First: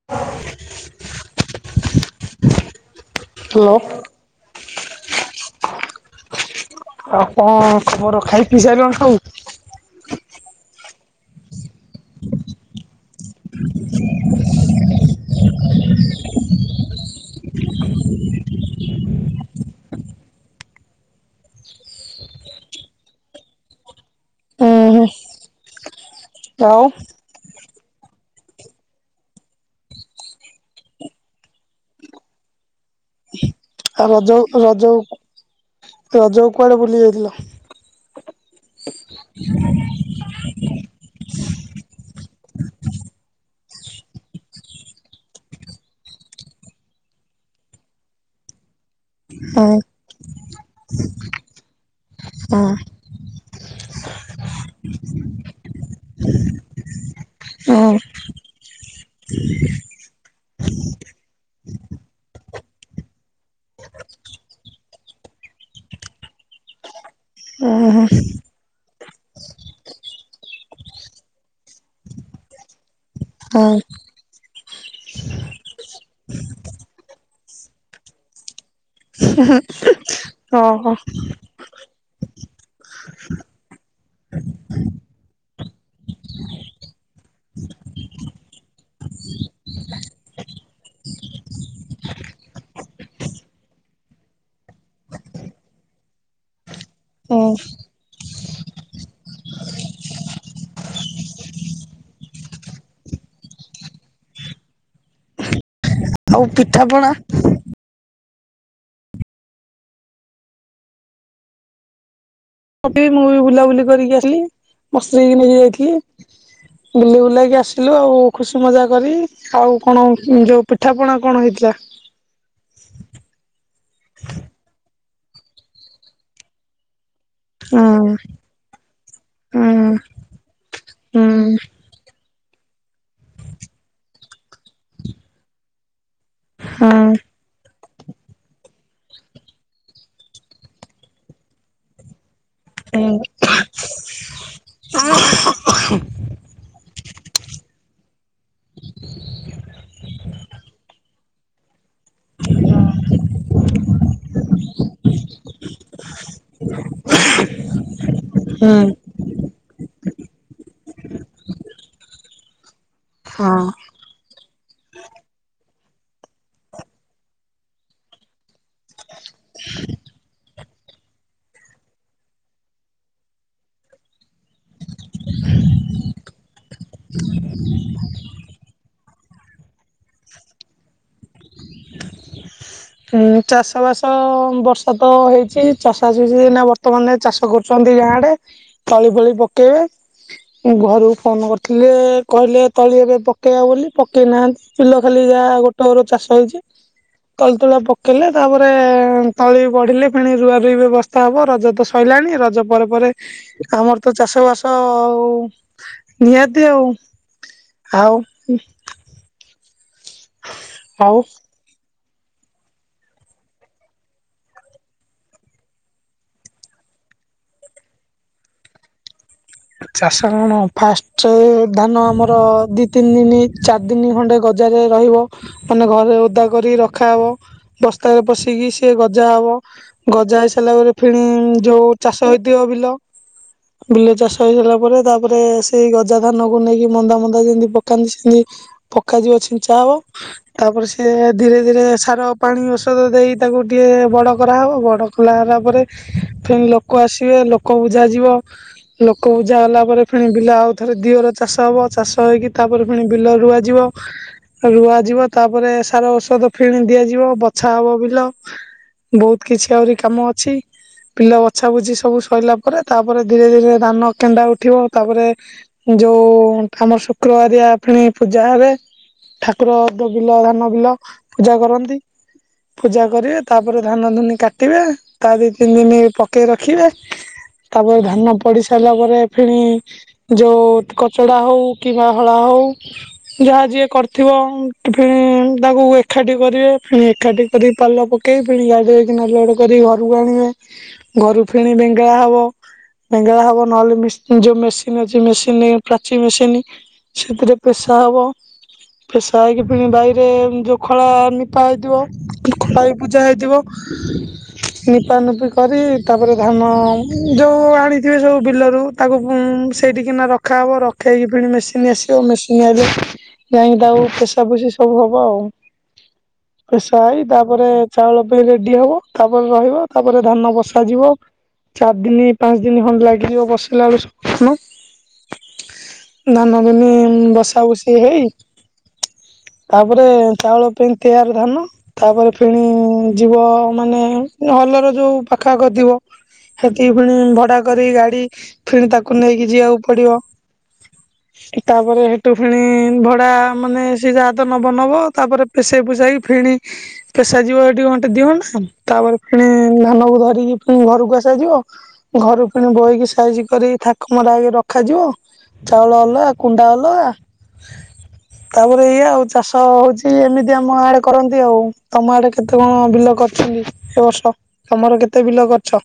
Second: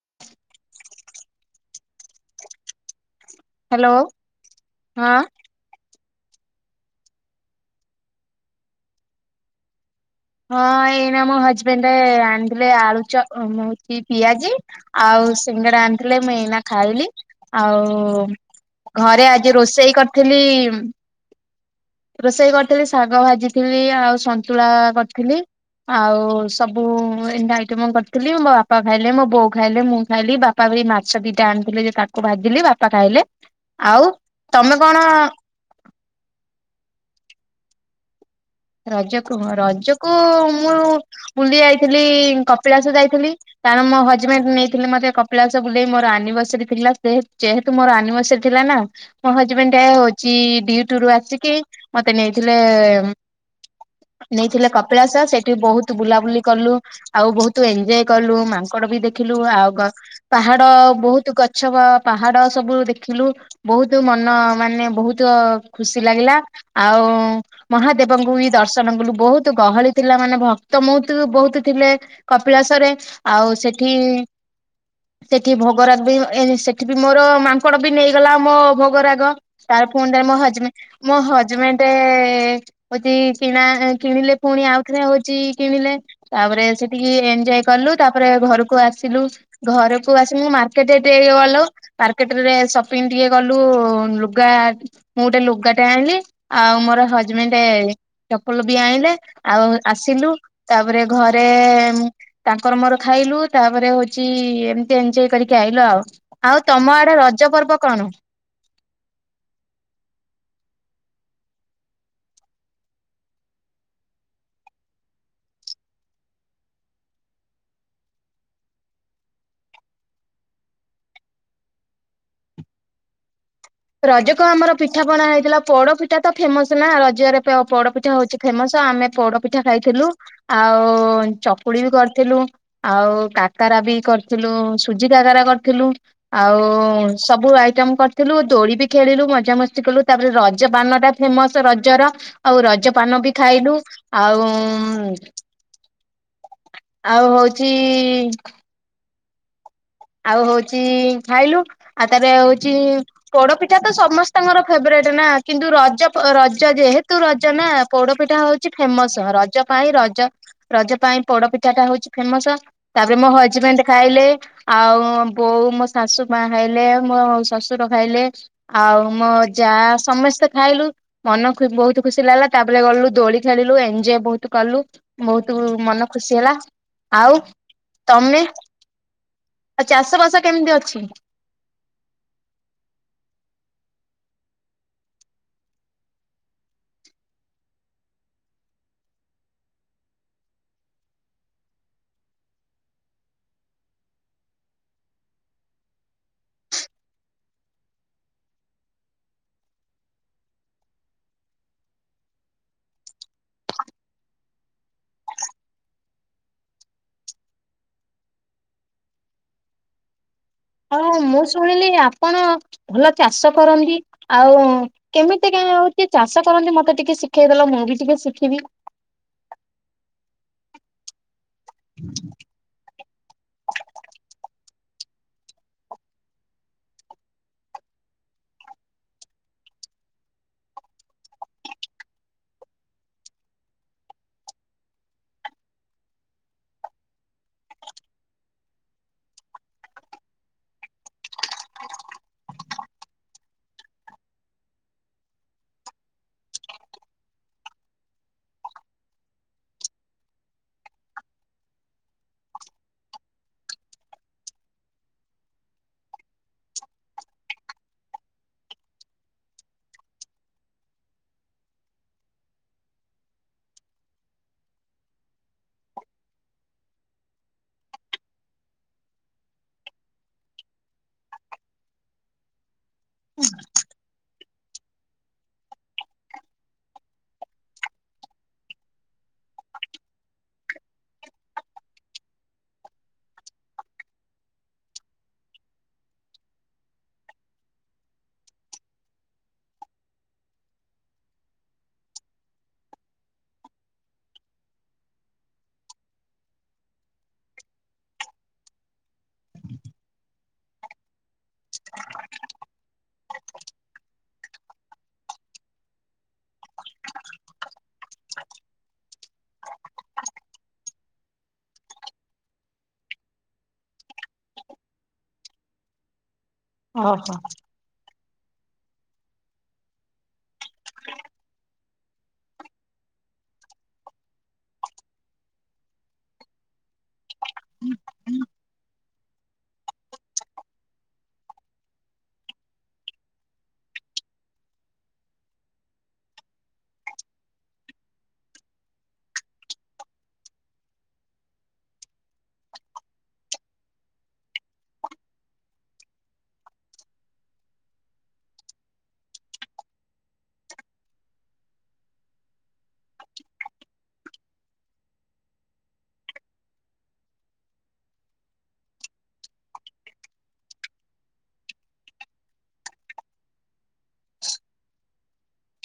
[inaudible] Hello ହଁ। ଆଉ କଣ ତମର ଖାଇ ପିଇ ସାଇଲଣି ସବୁ ହଁ ଏଇନା ମୋ ହଜବେଣ୍ଡେ ଆଣିଥିଲେ ଆଳୁ ଚପ ହୁଁ ସେ ପିଆଜି। ଆଉ ସିଙ୍ଗଡା ଆଣିଥିଲେ ମୁଁ ଏଇନା ଖାଇଲି, ଆଉ ଘରେ ଆଜି ରୋଷେଇ କରିଥିଲି ରୋଷେଇ କରିଥିଲି ଶାଗ ଭାଜିଥିଲି ଆଉ ସନ୍ତୁଳା ହୁଁ ହୁଁ। କରି ଥିଲି ଆଉ ଆଉ ସବୁ ତିନିଟା ଆଇଟମ କରିଥିଲି ମୋ ବାପା ଖାଇଲେ, ମୋ ବୋଉ ଖାଇଲେ, ମୁଁ ଖାଇଲି, ବାପା ବି ମାଛ ଦିଟା ଆଣିଥିଲେ ଯେ କା କୁ ଭାଜିଲି ବାପା ଖାଇଲେ, ଆଉ ରଜ ତମେ ରଜ କଣ ରଜକୁ କୁଆଡେ ବୁଲି ଯାଇଥିଲା? ରଜକୁ ହଁ ରଜକୁ ମୁଁ ବୁଲି ଯାଇଥିଲି, କପିଳାସ ଯାଇଥିଲି। କାରଣ ମୋ ହଜବେଣ୍ଡ ନେଇଥିଲେ ମତେ କପିଳାସ ବୁଲେଇ ମୋର ଆନିଭର୍ସରୀ ଥିଲା, ସେ ଯେହ ତୁ ମୋର ଆନିଭର୍ସରୀ ଥିଲା ନା। ମୋ ହୁଁ ହଜବେଣ୍ଡ ଟା ହଉଛି ଡିଉଟୁରୁୁ ଆସିକି ମତେ ନେଇଥିଲେ ହୁଁ ନେଇଥିଲେ କପିଳାସ ସେଠି ବହୁତ ବୁଲାବୁଲି କଲୁ। ଆଉ ବହୁତ ହୁଁ ଏଞ୍ଜୟ କଲୁ ମାଙ୍କଡ ବି ଦେଖିଲୁ ଆଉ କ ପାହାଡ ବହୁତ ଗଛ ପାହାଡ ସବୁ ଦେଖିଲୁ। ବହୁତ ମନ ମାନେ ବହୁତ ଖୁସି ଲାଗିଲା ଆଉ ହୁଁ ମହା ହୁଁ ଦେବଙ୍କୁ ବି ଦର୍ଶନ କଲୁ ବହୁତ ଗହଳି ଥିଲା ମାନେ ଭକ୍ତ ମହୁତୁ ବହୁତୁ ଥିଲେ। କପିଳାସରେ, ଆଉ ହୁଁ ସେଠି ସେଠି ଭୋଗ ରାଜ୍ ବି ଏ ସେଠି ବି ମୋର ମାଙ୍କଡ ବି ନେଇଗଲା ମୋ ଭୋ ଗୁରାକ ତାର ପୁଣିରେ ମୋ ଓହୋ। ହଜବେଣ୍ଡ ମୋ ହଜବେଣ୍ଡେ ହଉଛି କିଣା କିଣିଲେ ପୁଣି ଆଉଥରେ ହଉଛି କିଣିଲେ। ତାପରେ ସେଠିକି ଏଞ୍ଜୟ୍ କଲୁ ତାପରେ ଘରକୁ ଆସିଲୁ। ଘରକୁ ଆସି ମୁଁ ମାର୍କେଟ ଏଠି ଏଇ ଗଲୁ। ମାର୍କେଟ ରେ ସପିଙ୍ଗ ଟିକେ ଗଲୁ ଲୁଗା ମୁଁ ଗୋଟେ ଲୁଗାଟେ ଆଣିଲି ଆଉ ମୋର ହୁଁ ହଜବେଣ୍ଡ ସେ ଚପଲ ବି ଆଣିଲେ ଆଉ ଆସିଲୁ ତାପରେ ଘରେ ତାଙ୍କର ମୋର ଖାଇଲୁ ତାପରେ ହଉଛି ଏମିତି ଏନଜୟ କରିକି ଆଇଲୁ ଆଉ। ଆଉ ତମ ଆଡେ ରଜ ପର୍ବ କଣ? ଟ ମୁଁ ବି ବୁଲାବୁଲି କରିକି ଆସିଲି ମୋ ସ୍ତ୍ରୀ କୁ ନେଇକି ଯାଇଥିଲି। ବୁଲି ବୁଲେଇକି ଆସିଲୁ ଆଉ ଖୁସି ମଜା କରି। ଆଉ କଣ ଯୋଉ ପିଠାପଣା କଣ ହେଇଥିଲା? ରଜକୁ ଆମର ପିଠା ପଣା ହେଇଥିଲା ପୋଡ ପିଠା ତ ଫେମସ ନା ରଜରେ। ପୋଡପିଠା ହୁଁ। ହଉଛି ଫେମସ ଆମେ ପୋଡପିଠା ଖାଇଥିଲୁ। ଆଉ ହୁଁ ଚକୁଳି ବି କରିଥିଲୁ। ଆଉ କାକାରା ବି କରିଥିଲୁ ସୁଜି କାକରା କରିଥିଲୁ। ଆଉ ହୁଁ ସବୁ ଆଇଟମ କରିଥିଲୁ ଦୋଳି ବି ଖେଳିଲୁ ମଜାମସ୍ତି କଲୁ ତାପରେ ରଜପାନ ଟା ଫେମସ ରଜର ଆଉ ରଜ ହୁଁ ପାନ ବି ଖାଇଲୁ ଆଉଉଁ ଆଉ ହଉଚି ଆଉ ହଉଚି ଖାଇଲୁ। ଆଉ ତାରେ ହଉଛି ପୋଡପିଠା ତ ସମସ୍ତଙ୍କର ଫେବରେଟ ନା କିନ୍ତୁ ରଜ ରଜ ଯେହେତୁ ରଜ ନା ପୋଡପିଠା ହୁଁ ହୁଁ ହଉଛି ଫେମସ। ରଜ ପାଇଁ ରଜ ରଜ ପାଇଁ ପୋଡପିଠା ଟା ହଉଛି ଫେମସ। ତାପରେ ମୋ ହଁ। ହଜବେଣ୍ଡ ଖାଇଲେ। ଆଉ ବୋଉ ମୋ ଶାଶୁ ମା ଖାଇଲେ ମୋ ଶ୍ୱଶୁର ଖାଇଲେ। ଆଉ ମୋ ଯା ସମସ୍ତେ ଖାଇଲୁ। ମନ ଖ ବହୁତ ଖୁସି ଲାଗିଲା ତାପରେ ଗଲୁ ଦୋଳି ଖେଳିଲୁ ଏନଜୟ ବହୁତ କଲୁ। ବହୁତ ମନ ଖୁସି ହେଲା। ଆଉ ହୁଁ ତମେ ଆଉ ଚାଷ ବାସ କେମିତି ଅଛି? ହୁଁ ଚାଷ ବାସ ବର୍ଷା ତ ହେଇଛି ଚାଷସ ହେଛି ନା ବର୍ତ୍ତମାନ ଚାଷ କରୁ ଛନ୍ତି ଗାଁଆଡେ ତଳି ଫଳି ପକେଇବେ। ଉମ୍ ଘରକୁ ଫୋନ୍ କରିଥିଲି କହିଲେ ତଳି ଏବେ ପକେଇବା ବୋଲି ପକେଇନାହାନ୍ତି। ବିଲ ଖାଲି ଯାହା ଗୋଟେ ଘର ଚାଷ ହେଇଚି। ପତୁଳା ପକେଇଲେ ତାପରେ ତଳି ବଢ଼ିଲେ ପୁଣି ରୁଆରୁଇ ବେବସ୍ଥା ହବ ରଜତ ସଇଲାଣି ରଜ ପରେ ପରେ ଆମର ତ ଚାଷ ବାସ ଆଉ ନିହାତି ଆଉ ଆଉ ହଁ ଆଉ ମୁଁ ଶୁଣିଲି ଆପଣ ଭଲ ଚାଷ କରନ୍ତି। ଆଉ କେମିତି କ ହଉଛି ଚାଷ କରନ୍ତି ମତେ ଟିକେ ଶିଖେଇଦେଲ ମୁଁ ବି ଟିକେ ଶିଖିବି। ଚାଷ କଣ ଫାଷ୍ଟ ଧାନ ଆମର ଦି ତିନି ଦିନ ଚାରି ଦିନ ଖଣ୍ଡେ ଗ ଜାରେ ରହିବ ମାନେ ଘରେ ଓଦା କରି ରଖାହବ। ବସ୍ତାରେ ପଶିକି ସେ ଗଜା ହବ। ଗଜା ହେଇସାରିଲା ପରେ ଫେଣି ଯୋଉ ଚାଷ ହେଇଥିବ ବିଲ ବିଲ ଚାଷ ହେଇ ସରଲା ପରେ ତାପରେ ସେଇ ଗଜା ଧାନକୁ ନେଇକି ମନ୍ଦା ମନ୍ଦା ଯେମିତି ପକାନ୍ତି ସେମିତି ପକାଯିବ ଛିଞ୍ଚା ହବ। ତାପରେ ସିଏ ଧୀରେ ଧୀରେ ସାର ପାଣି ଔଷଧ ଦେଇ ତାକୁ ଟିକେ ବଡ କରାହେବ ବଡ ଖୋଲା ହେଲା ପରେ ଫେଣି ଲୋକ ଆସିବେ ଲୋକ ବୁଝା ଯିବ। ଲୋକ ବୂଜା ହେଲା ପରେ ଫୁଣି ବିଲ ଆଉ ଥରେ ଦିଅର ଚାଷ ହବ ଚାଷ ହେଇକି ତାପରେ ଫୁଣି ବିଲ ରୁଆଯିବ। ରୁଆଯିବ ତାପରେ ସାର ଔଷଧ ଫିଣି ଦିଆଯିବ ବଛା ହବ ବିଲ। ବହୁତ କିଛି ଆହୁରି କାମ ଅଛି। ବିଲ ବଛା ବୁଛି ସବୁ ସରିଲା ପରେ ତାପରେ ଧୀରେ ଧୀରେ ଧାନ କେଣ୍ଡା ଉଠିବ ତାପରେ ଯୋଉ ଆମ ଶୁକ୍ରବାରିଆ ଫେଣି ପୂଜା ହେବେ। ଠାକୁର ବିଲ ଧାନ ବିଲ ପୂଜା କରନ୍ତି। ପୂଜା କରିବେ ତାପରେ ଧାନ ଧୁନି କାଟିବେ। ତା ଦି ତିନି ଦିନ ପକେଇ ରଖିବେ ତାପରେ ଧାନ ପଡି ସାରିଲା ପରେ ଫେଣି ଯୋଉ କଚଡା ହଉ କିମ୍ବା ହଳା ହଉ ଯାହା ଯିଏ କରିଥିବ ଫିଣି ତାକୁ ଏକାଠି କରିବେ ଫିଣି ଏକାଠି କରି ପାଲ ପକ ପକେଇ ଫିଣି ଗାଡିକିନା ଲୋଡ଼ କରି ଘରକୁ ଆଣିବେ ଘରୁ ଫେଣି ବେଙ୍ଗେଳା ହବ ବେଙ୍ଗେଳା ହବ ନହେଲେ ଯୋଉ ମେସିନ ଅଛି ମେସିନ ପ୍ରାଚୀ ମେସିନ୍ ସେଥିରେ ପେସା ହବ ଫେସା ହେଇକି ପିଣି ବାଇରେ ଯେଉଁ ଖଳା ନିପା ହେଇଥିବ ଖଳାଇ ପୂଜା ହେଇଥିବ ନିପା ନିପି କରି ତାପରେ ଧାନ ଯୋଉ ଆଣି ଥିବେ ସବୁ ବିଲରୁ ତାକୁ ହୁଁ ସେଇଠି କିନା ରଖାହେବ ରଖାହେଇକି ପୁଣି ମେସିନ୍ ଆସିବ ମେସିନ୍ ଆଇଲେ ଯାଇଁ କି ତାକୁ ପେସା ପେଶୀ ସବୁ ହବ ଆଉ ପେସା ହେଇ ତାପରେ ଚାଉଳ ପାଇଁ ରେଡି ହବ ତାପରେ ରହିବ ତାପରେ ଧାନ ବସାଯିବ ଚାରି ଦିନି ପାଞ୍ଚ ଦିନି ଖଣ୍ଡେ ଲାଗିଯିବ ବସିଲା ବେଳୁ ସବୁ ଧାନ। ଧାନ ଦୁନି ବସା ବସି ହେଇ ତାପରେ ଚାଉଳ ପେଇଁ ତିଆରି ଧାନ ତାପରେ ଫେଣି ଯିବ ମାନେ ହାଲର ଯୋଉ ପାଖା ଆଖ ଥିବ ସେଠି ପୁଣି ଭଡା କରି ଗାଡି ଫିଣି ତାକୁ ନେଇକି ଯିବାକୁ ପଡିବ। [inaudible] ତାପରେ ହେଠୁ ଫେଣି ଭଡା ମାନେ ସେ ଯାହା ତ ନବ ନବ ତାପରେ ପେସେଇ ପୁସେଇକି ଫେଣି ପେଶାଯିବ ଏଠି ଘଣ୍ଟେ ଦି ଘଣ୍ଟା ତାପରେ ଫୁଣି ଧାନକୁ ଧରିକି ଫେଣି ଘରକୁ ଆସା ଯିବ। ଘରୁ ପୁଣି ବୋହିକି ସାଇଜି କରି ଥାକ ମରା ହେଇକି ରଖାଯିବ। ଚାଉଳ ଅଲଆ କୁଣ୍ଡା ଅଲଗା। ତାପରେ ଇଏ ଆଉ ଚାଷ ହଉଛି ଏମିତି ଆମ ଆଡେ କରନ୍ତି ଆଉ ତମ ଆଡେ କେତେ କଣ ବିଲ କରିଛନ୍ତି। ଏ ବର୍ଷ ତମର କେତେ ବିଲ କରଛ?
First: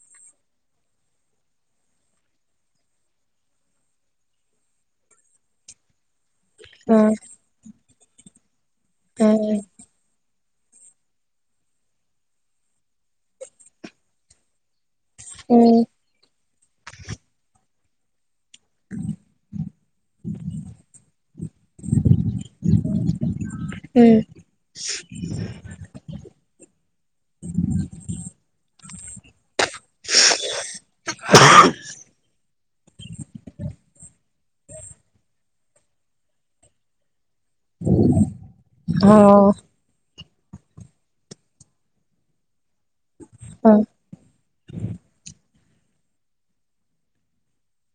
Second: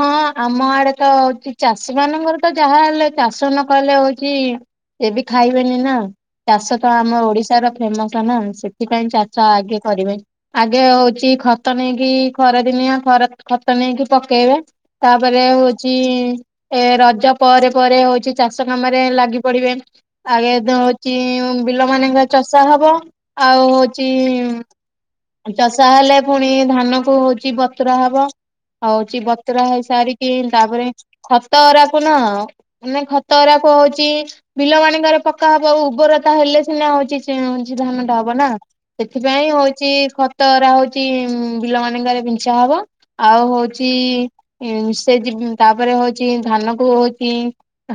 ହଁ ଆମ ଆଡେ ତ ହଉଚି ଚାଷୀ ମାନଙ୍କର ତ ଯାହା ହେଲେ ଚାଷ ନ କହିଲେ ହଉଚି ସେ ବି ଖାଇବେନି ନା। ଚାଷ ତ ହଁ ଆମ ଓଡିଶାର ଫେମସ ନା ସେଥିପାଇଁ ଚାଛ ହଁ ଆଗେ କରିବେ ଆଗେ ହଉଚି ଖତ ନେଇକି ଖରାଦିନିଆ ଖରା ଖତ ନେଇକି ପକେଇବେ। ତାପରେ ହୁଁ। ହଉଚି ଏ ରଜ ପରେ ପରେ ହଉଚି ଚାଷ କାମରେ ଲାଗି ପଡିବେ ଆଗ ତ ହଉଚି ବିଲ ମାନଙ୍କର ଚସା ହବ। ଆଉ ହଉଚି ହୁଁ। ଉଁ ଚାଷ ହେଲେ ପୁଣି ଧାନ କୁ ହଉଚି ବତୁରା ହବ ହଉଚି ବ ବତୁରା ହେଇ ସାରିକି ତାପରେ ଖତ ଅରାକୁ ନା ମାନେ ଖତ ଅରାକୁ ହଉଚି ବିଲ ମାନଙ୍କର ପକା ହବ ଆଉ ଉର୍ବରତା ହେଲେ ସିନା ହଉଚି ଚା ଚି ଧାନଟା ହବ ନା ହଁ ହଁ ସେଥିପାଇଁ ହଉ ଚି ଖତ ଅରା ହଉଛି ବିଲ ମାନଙ୍କରେ ବିଞ୍ଛା ହବ ଆଉ ହୁଁ ହଉଚି ଇମ ସେ ତାପରେ ହଉଚି ଧାନ କୁ ହଉଚି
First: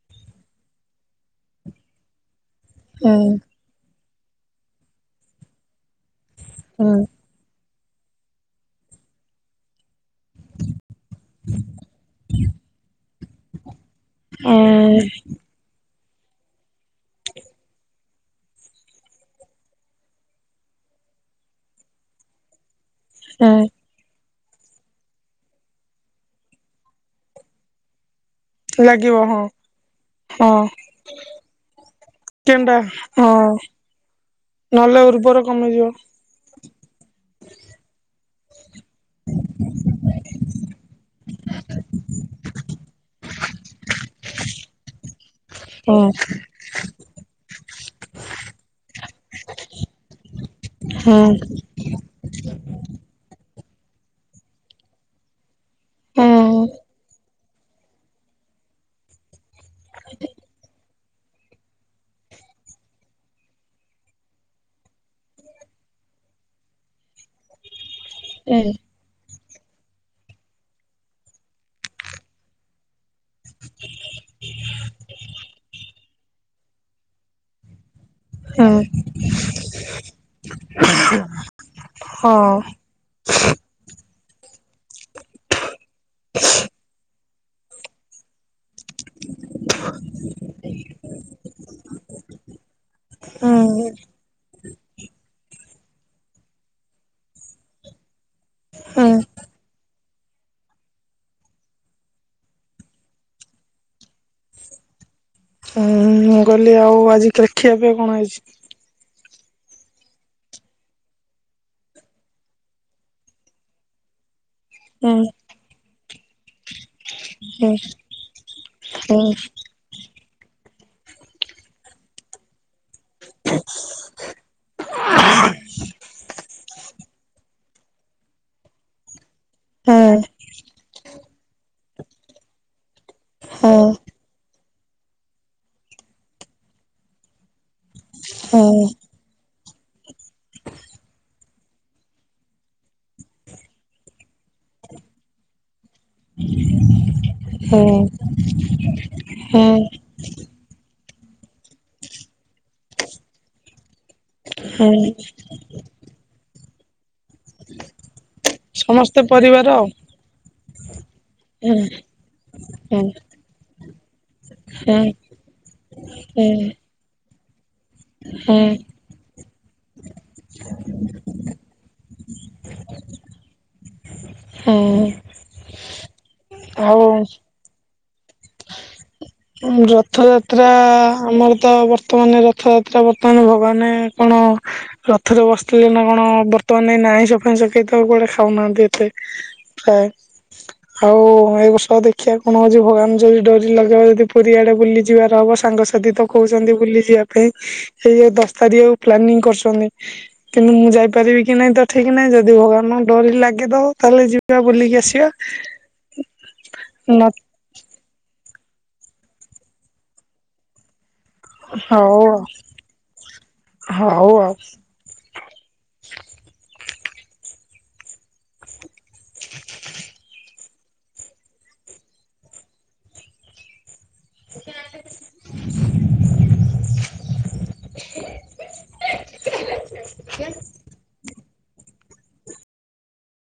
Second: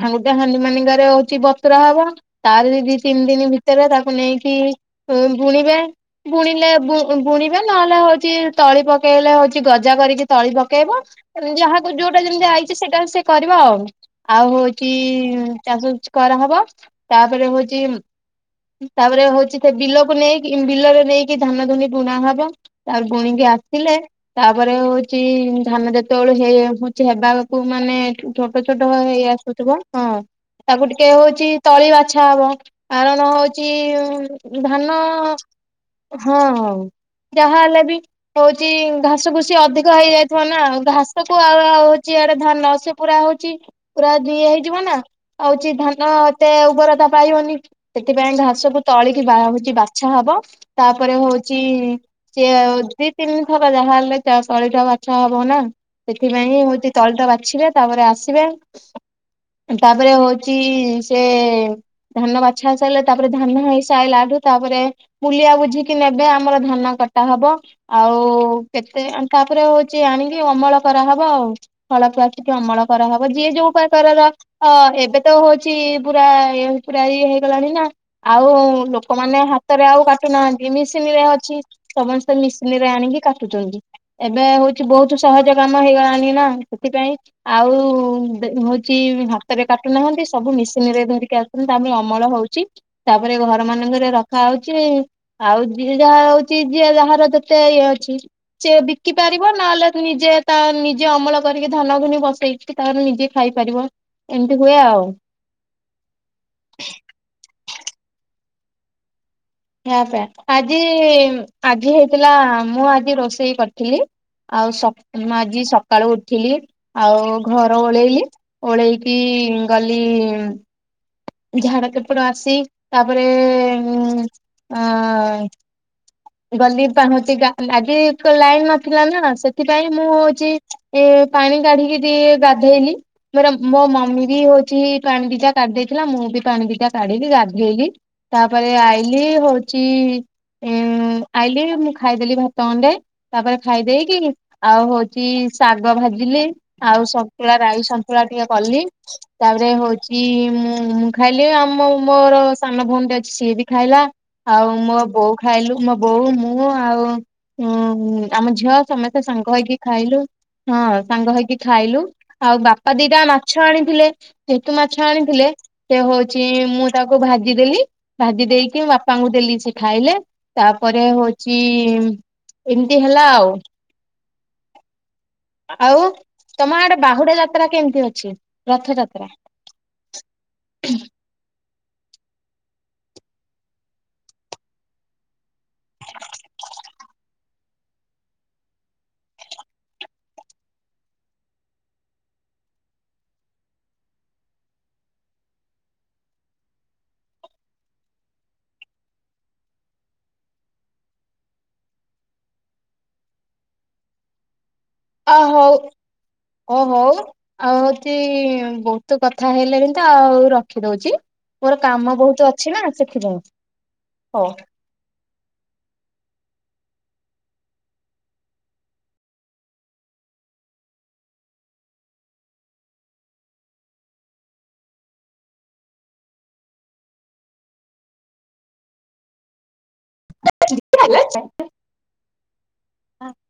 ହାଙ୍ଗୁଟେ ହାଣ୍ଡି ମାନଙ୍କରେ ହଉଚି ବତୁରା ହବ ତାର ଜି ଦି ତିନି ଦିନ ଭିତରେ ତାକୁ ନେଇକି ଉଁ ବୁଣିବେ ବୁଣିଲେ ବୁ ହୁଁ ବୁଣି ଏବେ ନହେଲେ ହଉଛି ତଳି ପକେଇଲେ ହଉଛି ଗଜା କରିକି ତଳି ପକେଏ ଯାହାକୁ ଯୋଉଟା ଯେମିତି ଆଇଚି ସେଇଟା ସେ କରିବ ଆଉ ଆଉ ହଉଚି ଉଁ ଚାଷ ଯ କରା ହବ ତାପରେ ହଉଚି ତାପରେ ହଉଛି ସେ ବିଲକୁ ନେଇକି ବିଲରେ ନେଇକି ଧାନ ଧୁନି ବୁଣା ହବ। ତା ବୁଣିକି ହୁଁ ଆସିଲେ ତାପରେ ହଉଛି ଧାନ ଦେ ଯେତେବେଳେ ହେଇ ହଉଚି ହେବାକୁ ମାନେ ଠୁ ଛୋଟ ଛୋଟ ଲାଗିବ ହେଇ ହଁ ଆସୁଥିବ ହଁ ତାକୁ ଟିକେ ହଉଚି ତଳି ବାଛା ହବ। କେଣ୍ଡା କାରଣ ହଁ ହଉଚି ଧାନ ନହେଲେ ଉର୍ବର କମିଯିବ। ହଁ ହଉ ଯାହା ହେଲା ବି ହଉଚି ଘାସ ଘୁସି ଅଧିକ ହେଇଯାଇଥିବ ନା ଘାସ କୁ ଆଉଉ ହଉଚି ଆଡେ ଧାନ ସେ ପୁରା ରା ହଉଚି ପୁରା ଇଏ ହେଇଯିବ ନା ହଉଛି ହଁ ଧାନ ଏତେ ଉର୍ବରତା ପାଇବନି। ସେଥିପାଇଁ ଘାସକୁୁ ତଳିକି ବା ହଉଚି ବାଛା ହବ ତାପରେ ହଁ ହଉଚି ଚି ଦି ତିନି ଥର ଯାହାହେଲେ ତଳି ଟା ବାଛା ହବ ନା। ହୁଁ ସେଥିପାଇଁ ହଉଚି ତଳିଟା ବାଛିବେ ତାପରେ ଆସିବେ। ତାପରେ ହଉଚି ସେ ଧାନ ବାଛା ସାରିଲେ ତାପରେ ଧାନ ହେଇସାଇଲା ଠୁ ତାପରେ ମୁଁଲିଆ ବୁଝିକି ନେବେ ଆମର ଧନ କଟା ହବ। ଆଉ ହୁଁ କେତେ ତାପରେ ହଉଛି ଆଣିକି ଅମଳ କରାହବ ଆଉ ହଳକି ଆସିକି ଅମଳ କର ହବ ଯିଏ ଯୋଉ ପ୍ରକାରର ଅ ଏବେ ତ ହଉଛି ପୁରା ଇ ପୁରା ଇଏ ହେଇଗଲାଣି ନା। ଆଉ ମୁଁ ଲୋକମାନେ ହାତରେ ଆଉ କାଟୁନାହାନ୍ତି ମେସିନ ରେ ଅଛି ସମସ୍ତେ ମେସିନ ଆଣିକି କାଟୁଛନ୍ତି ଏବେ ହଉଛି ବହୁତ ସହଜ କାମ ହେଇଗଲାଣି ନା ସେଥିପାଇଁ, ଆଉ ହଉଛି ହାତରେ କାଟୁନାହାନ୍ତି, ସବୁ ମେସିନ ରେ ଧରିକି ତାପରେ ଅମଳ ହଉଛି ତାପରେ ଘର ମାନଙ୍କରେ ରଖା ହଉଛି। ଆଉ ଯ ଯାହା ହଉଛି ଯିଏ ଯାହାର ଯେତେ ଇଏ ଅଛି। ସେ ବିକି ପାରିବ ନହେଲେ ନିଜେ ତା ନିଜେ ଅମଳ କରିକି ଧାନ ଘୁନି ବସେଇକି ତା ନିଜେ ଖାଇପାରିବ ଏମିତି ହୁଏ ଆଉ। ମୁଁ କହିଲି ଆଉ ଆଜି କଖିବା ପାଇଁ କଣ ହେଇଛି? ହେପ ଆଜି ଆଜି ହେଇଥିଲା ମୁଁ ଆଜି ରୋଷେଇ କରିଥିଲି। ଆଉ ହୁଁ ଆଜି ସକାଳୁ ଉଠିଲି ଆଉ ହୁଁ ଘର ଓଳେଇଲି, ଓଳେଇକି, ଗଲି ଝାଡ କେପଟ ଆସି ତାପରେ ହଁ, ହଁ ଗଲି ପାହଁଚି ଆଜି ଲାଇନ ନଥିଲା ନା ସେଥିପାଇଁ ମୁଁ ହଉଛି ଏ ପାଣି କାଢିକି ଟିକେ ଗାଧେଇଲି ମୋର ହୁଁ ମୋ ହୁଁ ମମି ବି ହଉ କିଛି ପାଣି ଦିଜା କାଢି ଦେଇେଇଥିଲା ମୁଁ ବି ପାଣି ଦିଟା କାଢିଲି ଗାଧେଇଲି ତାପରେ ଆଇ କଲି ହଉଛି ଉ ଆଇଲି ମୁଁ ଖାଇଦେଲି ଭାତ ଖଣ୍ଡେ ତାପରେ ଖାଇଦେଇକି ଆଉ ହଉଛି ଶାଗ ଭାଜି ବଝିଲି ଆଉ ସନ୍ତୁଳା ରାଇ ହୁଁ ହୁଁ ସନ୍ତୁଳା ଟିକେ କଲି ହୁଁ ତାପରେ ହୁଁ ହଉଛି କି ମୁଁ ମୁଁ ଖାଇଲି ଆମ ମୋର ସାନ ଭଉଣୀ ଅଛି ସିଏ ବି ଖାଇଲା। ଆଉ ମୋ ହୁଁ ବୋଉ ଖାଇଲୁ ମୋ ବୋଉ ମୁଁ ଆଉ ହୁଁ ଆମ ଝିଅ ସମେସ୍ତେ ସମସ୍ତେ ସାଙ୍ଗ ପରିବାର ହେଇକି ଆଉ। ଖାଇଲୁ ହଁ ସାଙ୍ଗ ହେଇକି ହୁଁ ଖାଇଲୁ ଆଉ ବାପା ହୁଁ ଦିଟା ମାଛ ଆଣିଥିଲେ, ଯେହେତୁ ମାଛ ହୁଁ ଆଣିଥିଲେ ସେ ହଉଛି ହୁଁ ମୁଁ ତାକୁ ଭାଜିଦେଲି ଭାଜି ହୁଁ ଦେଇକି ବା ବାପାଙ୍କୁ ଦେଲି ସେ ଖାଇଲେ। ତାପରେ ହଉଚି ଏମିତି ହେଲା ଆଉ। ହଉ। ଆଉ ତମ ଆଡେ ବାହୁଡା ଯାତ୍ରା କେମିତି ଅଛି ରଥ ଯାତ୍ରା? ରଥଯାତ୍ରା ଆମର ତ ବର୍ ବର୍ତ୍ତମାନେ ରଥଯାତ୍ରା ବର୍ତ୍ତମାନ ଭଗବାନେ କଣ ରଥରେ ବସିଥିଲେ ନା କଣ? ବର୍ତ୍ତମାନ ଏଇନେ ଆଇଁଷ ଫାଇଁଷ କେହି ତ କୁଆଡେ ଖାଉନାହାନ୍ତି ଏତେ। ପ୍ରାଏ, ଆଉ ଏଇ ବର୍ଷ ଦେଖିଆ କଣ ହଉଚି ଭଗବାନ ଯଦି ଡରି ଲଗେଇବେ ଯଦି ପୁରୀଆଡେ ବୁଲି ଯିବାର ହବ, ସାଙ୍ଗସାଥି ତ କହୁଛନ୍ତି ବୁଲି ଯିବା ପାଇଁ। ହେଇ ଏଇ ଦଶ ତାରିଖ କୁ ପ୍ଲାନିଂ କରୁଛନ୍ତି। କିନ୍ତୁ ମୁଁ ଯାଇପାରିବି କି ନାଇଁ ତ ଠିକ୍ ନାହିଁ, ଯଦି ଭଗବାନଙ୍କ ଡୋରି ଲାଗେ ତ ତାହେଲେ ଯିବା ବୁଲିକି ଆସି ଆ ହଉ। ଓ ନ ହଉ। ଆଉ ହଉଚି ବହୁତ କଥା ହେଲେଣି ତ ଆଉ ରଖିଦଉଚି। ମୋର କାମ ହଉ ଆଉ ବହୁତ ଅଛି ନା ସେଥିପାଇଁ ହଉ। [inaudible] [inaudible] [inaudible] [unintelligible] ହଉ।